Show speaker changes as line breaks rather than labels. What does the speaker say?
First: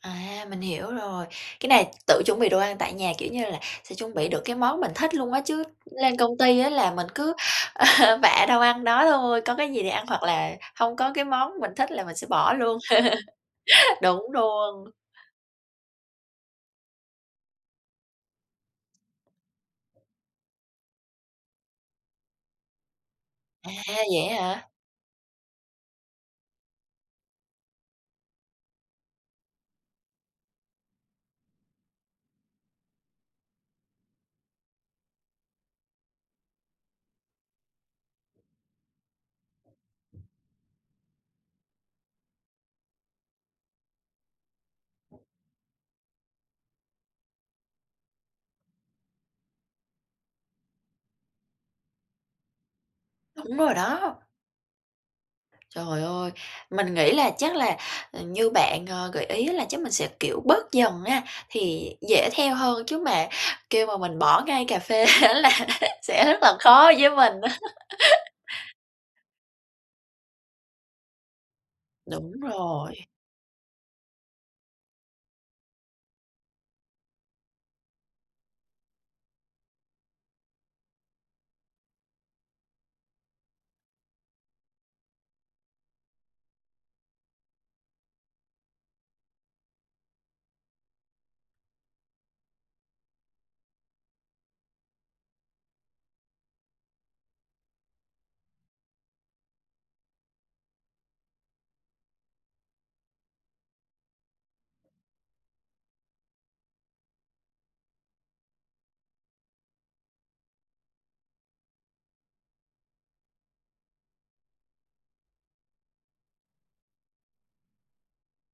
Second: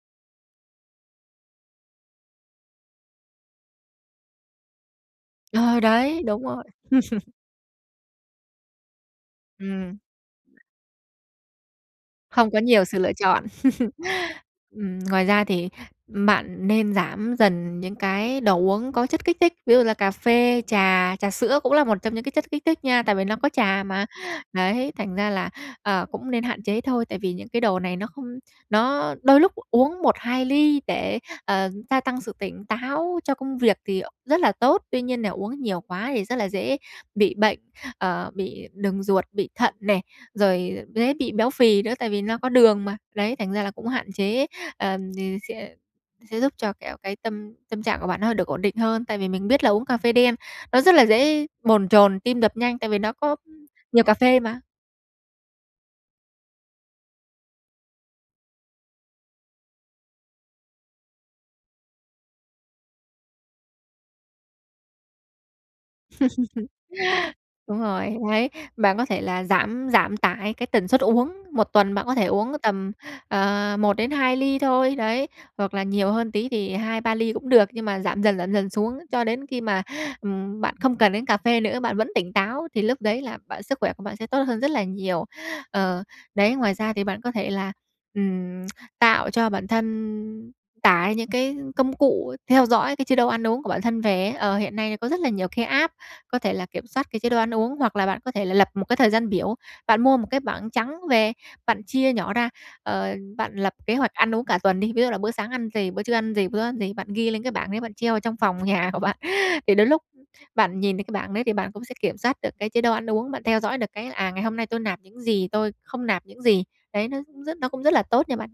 À! Mình hiểu rồi. Cái này tự chuẩn bị đồ ăn tại nhà, kiểu như là, sẽ chuẩn bị được cái món mình thích luôn á, chứ
Ờ,
lên
đấy,
công
đúng
ty
rồi.
á là mình cứ bạ đâu ăn đó thôi, có cái gì thì
Ừm.
ăn hoặc là hông có cái món mình thích là mình sẽ
Hông
bỏ
có
luôn.
nhiều sự lựa chọn.
Đúng luôn.
Ừm, ngoài ra thì bạn nên giảm dần những cái đồ uống có chất kích thích, ví dụ là cà phê, trà, trà sữa cũng là một trong những cái chất kích thích nha, tại vì nó có
À!
trà mà.
Vậy á hả?
Đấy, thành ra là, ờ, cũng nên hạn chế thôi, tại vì những cái đồ này nó không nó đôi lúc uống 1, 2 ly để, ờ, gia tăng sự tỉnh táo cho công việc thì rất là tốt. Tuy nhiên để uống nhiều quá thì rất là dễ bị bệnh, ờ, bị đường ruột, bị thận nè, rồi dễ bị béo phì nữa tại vì nó có đường mà. Đấy, thành ra là cũng hạn chế, ờ, thì sẽ sẽ giúp cho kẹo cái tâm tâm trạng của bạn nó được ổn định hơn, tại vì mình biết là uống cà phê đen, nó rất là dễ bồn chồn, tim đập nhanh, tại vì nó có
Đúng rồi
nhiều cà
đó.
phê mà.
Trời ơi! Mình nghĩ là chắc là như bạn, à, gợi ý là chắc mình sẽ, kiểu, bớt dần á, thì dễ theo hơn chứ mà kêu mà mình bỏ ngay cà phê á là sẽ rất là khó với mình á.
Đúng rồi, đấy. Bạn có thể là giảm giảm tải cái tần suất uống, một tuần bạn có thể
Đúng
uống tầm,
rồi.
ờ, 1-2 ly thôi, đấy, hoặc là nhiều hơn tí thì 2, 3 ly cũng được, nhưng mà giảm dần, giảm dần xuống cho đến khi mà, ừm, bạn không cần đến cà phê nữa, bạn vẫn tỉnh táo thì lúc đấy là bạn sức khỏe của bạn sẽ tốt hơn rất là nhiều. Ờ, đấy, ngoài ra thì bạn có thể là, ừm, tạo cho bản thân tải những cái công cụ theo dõi cái chế độ ăn uống của bản thân về ấy, ờ, hiện nay có rất là nhiều cái app có thể là kiểm soát cái chế độ ăn uống. Hoặc là bạn có thể là lập một cái thời gian biểu, bạn mua một cái bảng trắng về, bạn chia nhỏ ra, ờ, bạn lập kế hoạch ăn uống cả tuần đi, ví dụ là bữa sáng ăn gì, bữa trưa ăn gì, bữa ăn gì, bạn ghi lên cái bảng đấy bạn treo ở trong phòng nhà của bạn. Thì đến lúc bạn nhìn thấy cái bảng đấy thì bạn cũng sẽ kiểm soát được cái chế độ ăn uống, bạn theo dõi được cái, à, ngày hôm nay tôi nạp những gì, tôi không nạp những gì. Đấy, nó rất nó cũng rất là tốt nha bạn nhá.